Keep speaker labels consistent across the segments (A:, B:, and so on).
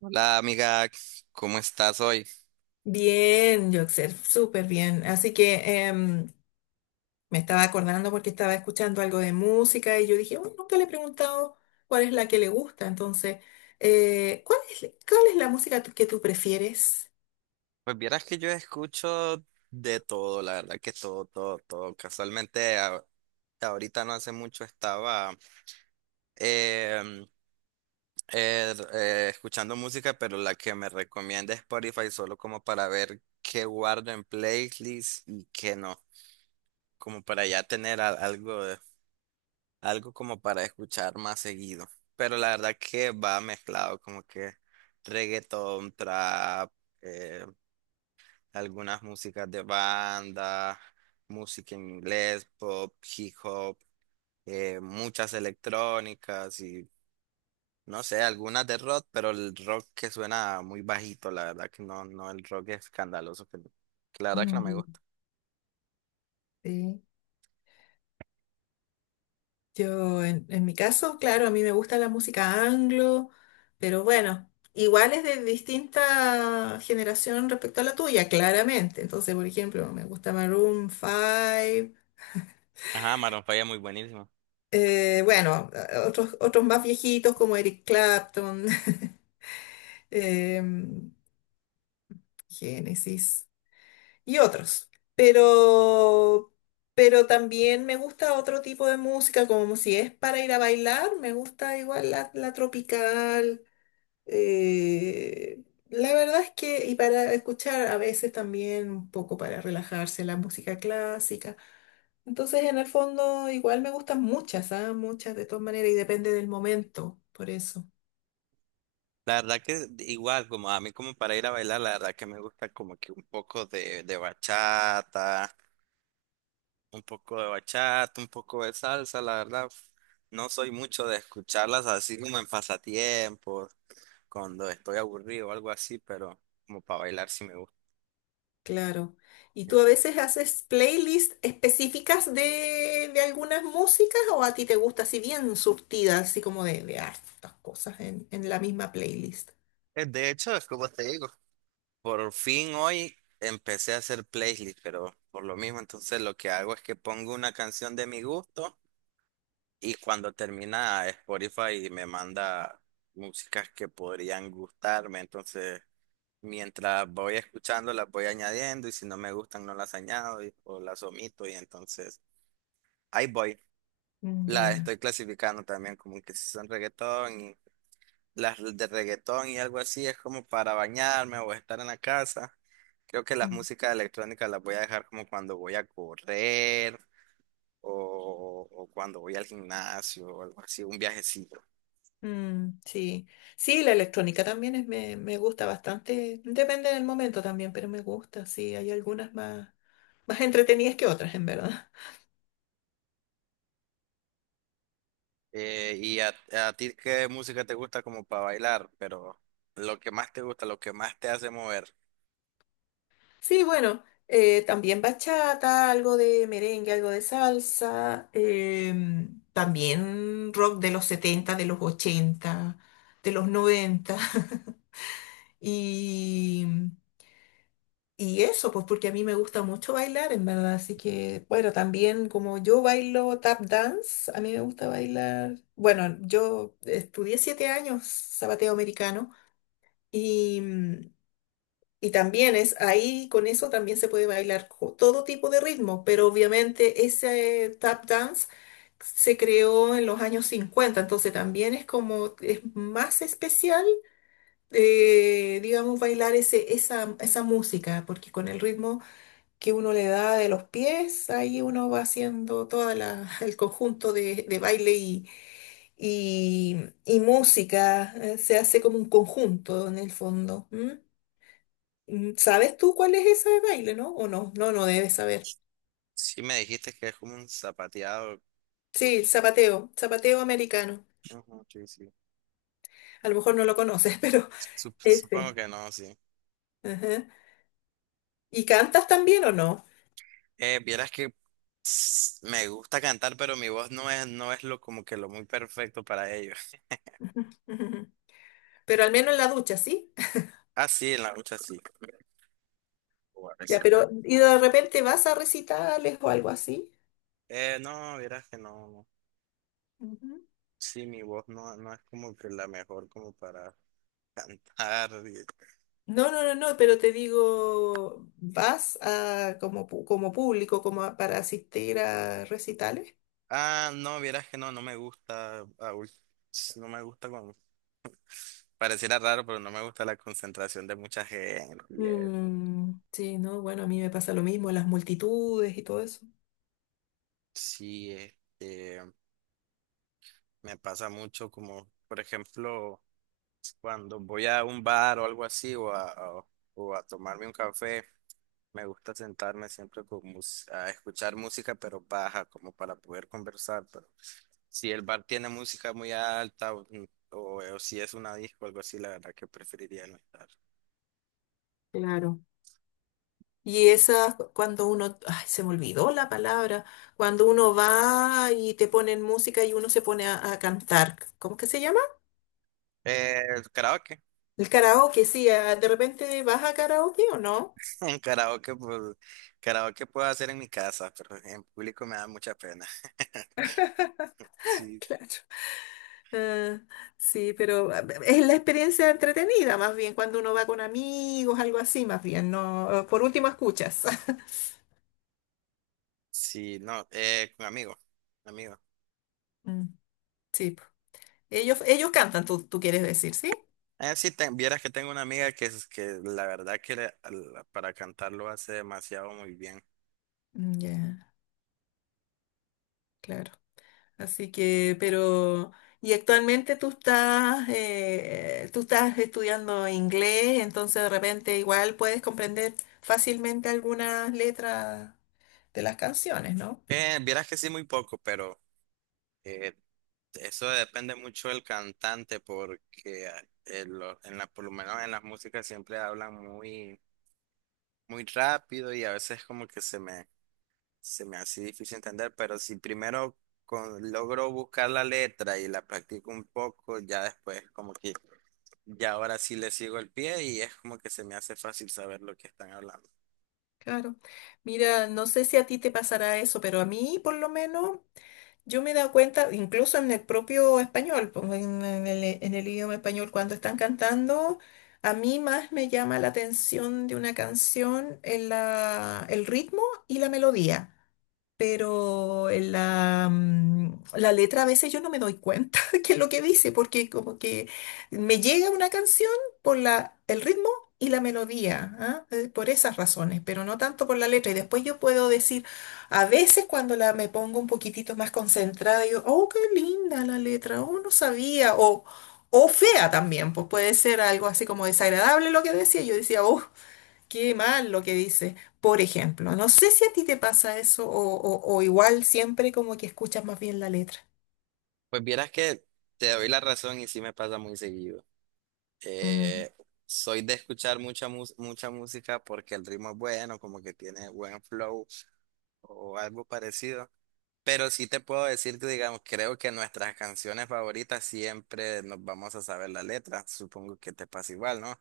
A: Hola amiga, ¿cómo estás hoy?
B: Bien, Joxer, súper bien. Así que me estaba acordando porque estaba escuchando algo de música y yo dije, "Uy, nunca le he preguntado cuál es la que le gusta". Entonces, cuál es la música que tú prefieres?
A: Pues vieras que yo escucho de todo, la verdad que todo, todo, todo. Casualmente ahorita no hace mucho estaba em, escuchando música, pero la que me recomienda Spotify solo como para ver qué guardo en playlist y qué no, como para ya tener algo, algo como para escuchar más seguido. Pero la verdad que va mezclado, como que reggaetón, trap, eh, algunas músicas de banda, música en inglés, pop, hip hop, muchas electrónicas y no sé, algunas de rock, pero el rock que suena muy bajito, la verdad que no, no, el rock escandaloso, que la verdad que no me
B: Mm,
A: gusta.
B: sí. Yo, en mi caso, claro, a mí me gusta la música anglo, pero bueno, igual es de distinta generación respecto a la tuya, claramente. Entonces, por ejemplo, me gusta Maroon 5.
A: Ajá, Maroon 5 es muy buenísimo.
B: Bueno, otros, otros más viejitos como Eric Clapton, em, Genesis y otros. Pero, pero también me gusta otro tipo de música, como si es para ir a bailar, me gusta igual la tropical, eh, la verdad es que, y para escuchar a veces también un poco para relajarse la música clásica. Entonces, en el fondo, igual me gustan muchas, ¿ah? Muchas de todas maneras, y depende del momento, por eso,
A: La verdad que igual, como a mí como para ir a bailar, la verdad que me gusta como que un poco de bachata, un poco de bachata, un poco de salsa, la verdad. No soy mucho de escucharlas así como en pasatiempos, cuando estoy aburrido o algo así, pero como para bailar sí me gusta.
B: claro. ¿Y tú a veces haces playlists específicas de algunas músicas o a ti te gusta así bien surtida, así como de hartas cosas en la misma playlist?
A: De hecho, es como te digo, por fin hoy empecé a hacer playlist, pero por lo mismo, entonces lo que hago es que pongo una canción de mi gusto y cuando termina Spotify me manda músicas que podrían gustarme, entonces mientras voy escuchando las voy añadiendo y si no me gustan no las añado o las omito y entonces ahí voy. Las
B: Ya.
A: estoy clasificando también como que si son reggaetón y las de reggaetón y algo así es como para bañarme o estar en la casa. Creo que las
B: Mm.
A: músicas electrónicas las voy a dejar como cuando voy a correr o cuando voy al gimnasio o algo así, un viajecito.
B: Mm, sí, sí, la electrónica también es, me gusta bastante, depende del momento también, pero me gusta, sí, hay algunas más, más entretenidas que otras, en verdad.
A: ¿Y a ti qué música te gusta como para bailar? Pero lo que más te gusta, lo que más te hace mover.
B: Sí, bueno, también bachata, algo de merengue, algo de salsa, también rock de los 70, de los 80, de los 90 y Y eso, pues porque a mí me gusta mucho bailar, en verdad. Así que, bueno, también como yo bailo tap dance, a mí me gusta bailar. Bueno, yo estudié 7 años zapateo americano y, mm, y también es ahí, con eso también se puede bailar todo tipo de ritmo, pero obviamente ese tap dance se creó en los años 50, entonces también es como, es más especial, digamos, bailar ese, esa música, porque con el ritmo que uno le da de los pies, ahí uno va haciendo todo el conjunto de baile y, y música, se hace como un conjunto en el fondo. ¿M? Mm, ¿sabes tú cuál es ese baile, no? ¿O no? No, no debes saber.
A: Sí me dijiste que es como un zapateado.
B: Sí, zapateo, zapateo americano.
A: Ujú, sí, sí.
B: A lo mejor no lo conoces, pero
A: Supongo
B: ese.
A: que no, sí.
B: Ajá. ¿Y cantas también o no?
A: Vieras que me gusta cantar, pero mi voz no es lo como que lo muy perfecto para ello.
B: Pero al menos en la ducha, ¿sí?
A: Ah, sí, en la lucha sí. O a
B: Ya,
A: veces.
B: pero ¿y de repente vas a recitales o algo así?
A: No, vieras que no, no.
B: Ujú.
A: Sí, mi voz no, no es como que la mejor como para cantar.
B: No, no, no, no, pero te digo, ¿vas a, como, como público, para asistir a recitales?
A: Ah, no, vieras que no, no me gusta. Ah, uy, no me gusta con... Pareciera raro, pero no me gusta la concentración de mucha gente. Y eso.
B: Mm, sí, no, bueno, a mí me pasa lo mismo, las multitudes y todo eso.
A: Sí, este, me pasa mucho como, por ejemplo, cuando voy a un bar o algo así o a tomarme un café. Me gusta sentarme siempre a escuchar música, pero baja, como para poder conversar. Pero si el bar tiene música muy alta o si es una disco o algo así, la verdad que preferiría no estar.
B: Claro. Y esas, cuando uno, ay, se me olvidó la palabra, cuando uno va y te ponen música y uno se pone a cantar, ¿cómo que se llama?
A: Eh, karaoke.
B: El karaoke, sí, ah, de repente vas a karaoke o no.
A: Un karaoke, pues, karaoke puedo hacer en mi casa, pero en público me da mucha pena. Sí,
B: Claro. Ah, sí, pero ah, es la experiencia entretenida, más bien, cuando uno va con amigos, algo así, más bien, no. Ah, por último escuchas.
A: sí, no, con amigos, amigos.
B: Mm, sí, po. Ellos cantan, tú quieres decir, ¿sí?
A: Sí, vieras que tengo una amiga que la verdad que para cantarlo hace demasiado muy bien.
B: Mm, ya, claro. Así que, pero, y actualmente tú estás estudiando inglés, entonces de repente igual puedes comprender fácilmente algunas letras de las canciones, ¿no?
A: Vieras que sí, muy poco, pero eh, eso depende mucho del cantante porque en la, por lo menos en las músicas siempre hablan muy, muy rápido y a veces como que se me hace difícil entender, pero si primero logro buscar la letra y la practico un poco, ya después como que ya ahora sí le sigo el pie y es como que se me hace fácil saber lo que están hablando.
B: Claro. Mira, no sé si a ti te pasará eso, pero a mí por lo menos yo me he dado cuenta, incluso en el propio español, pues, en en el idioma español, cuando están cantando, a mí más me llama la atención de una canción en el ritmo y la melodía, pero en la, mm, la letra a veces yo no me doy cuenta qué es lo que dice, porque como que me llega una canción por el ritmo y la melodía, ¿ah? Por esas razones, pero no tanto por la letra. Y después yo puedo decir, a veces cuando la, me pongo un poquitito más concentrada, digo, oh, qué linda la letra, oh, no sabía, o... O fea también, pues puede ser algo así como desagradable lo que decía. Yo decía, oh, qué mal lo que dice. Por ejemplo, no sé si a ti te pasa eso o, o igual siempre como que escuchas más bien la letra.
A: Pues vieras que te doy la razón y sí me pasa muy seguido.
B: Mm.
A: Eh, soy de escuchar mucha música porque el ritmo es bueno, como que tiene buen flow o algo parecido. Pero sí te puedo decir que, digamos, creo que nuestras canciones favoritas siempre nos vamos a saber la letra. Supongo que te pasa igual, ¿no?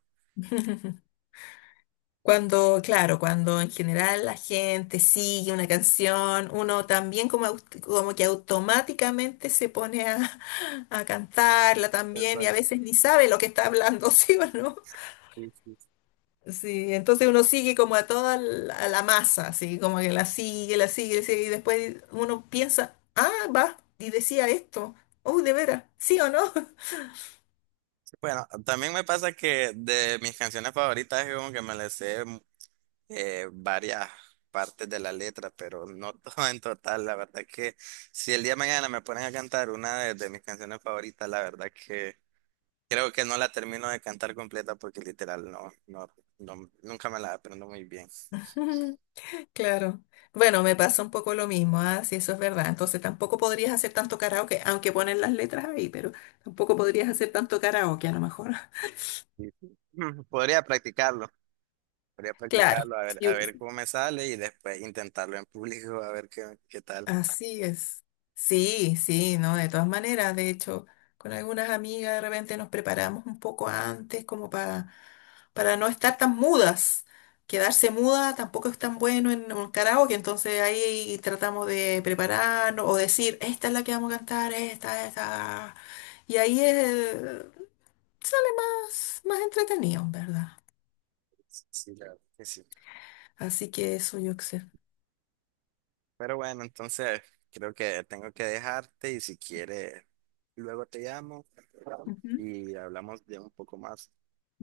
B: Cuando, claro, cuando en general la gente sigue una canción, uno también como, como que automáticamente se pone a cantarla también y a
A: Exacto.
B: veces ni sabe lo que está hablando, ¿sí o no?
A: Sí, sí, sí.
B: Sí, entonces uno sigue como a toda a la masa, así como que la sigue, la sigue, la sigue, y después uno piensa, ah, va, y decía esto, oh, de veras, ¿sí o no?
A: Bueno, también me pasa que de mis canciones favoritas es como que me las sé, varias partes de la letra, pero no todo en total. La verdad que si el día de mañana me ponen a cantar una de mis canciones favoritas, la verdad que creo que no la termino de cantar completa porque literal no, no, nunca me la aprendo muy bien.
B: Claro. Bueno, me pasa un poco lo mismo, ah, sí, eso es verdad. Entonces tampoco podrías hacer tanto karaoke, aunque ponen las letras ahí, pero tampoco podrías hacer tanto karaoke a lo mejor.
A: Y- Podría practicarlo, podría
B: Claro,
A: practicarlo, a
B: sí,
A: ver cómo me sale y después intentarlo en público, a ver qué, qué tal.
B: así es. Sí, sí, no, de todas maneras. De hecho, con algunas amigas de repente nos preparamos un poco antes como para no estar tan mudas. Quedarse muda tampoco es tan bueno en un karaoke, entonces ahí tratamos de prepararnos o decir, esta es la que vamos a cantar, esta, esta. Y ahí sale más, más entretenido, ¿en verdad?
A: Sí, la verdad que sí.
B: Así que eso yo sé.
A: Pero bueno, entonces creo que tengo que dejarte y si quieres, luego te llamo
B: Ujú.
A: y hablamos de un poco más.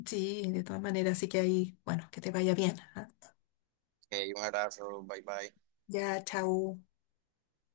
B: Sí, de todas maneras, así que ahí, bueno, que te vaya bien, ¿ah?
A: Ok, un abrazo, bye bye.
B: Ya, chao.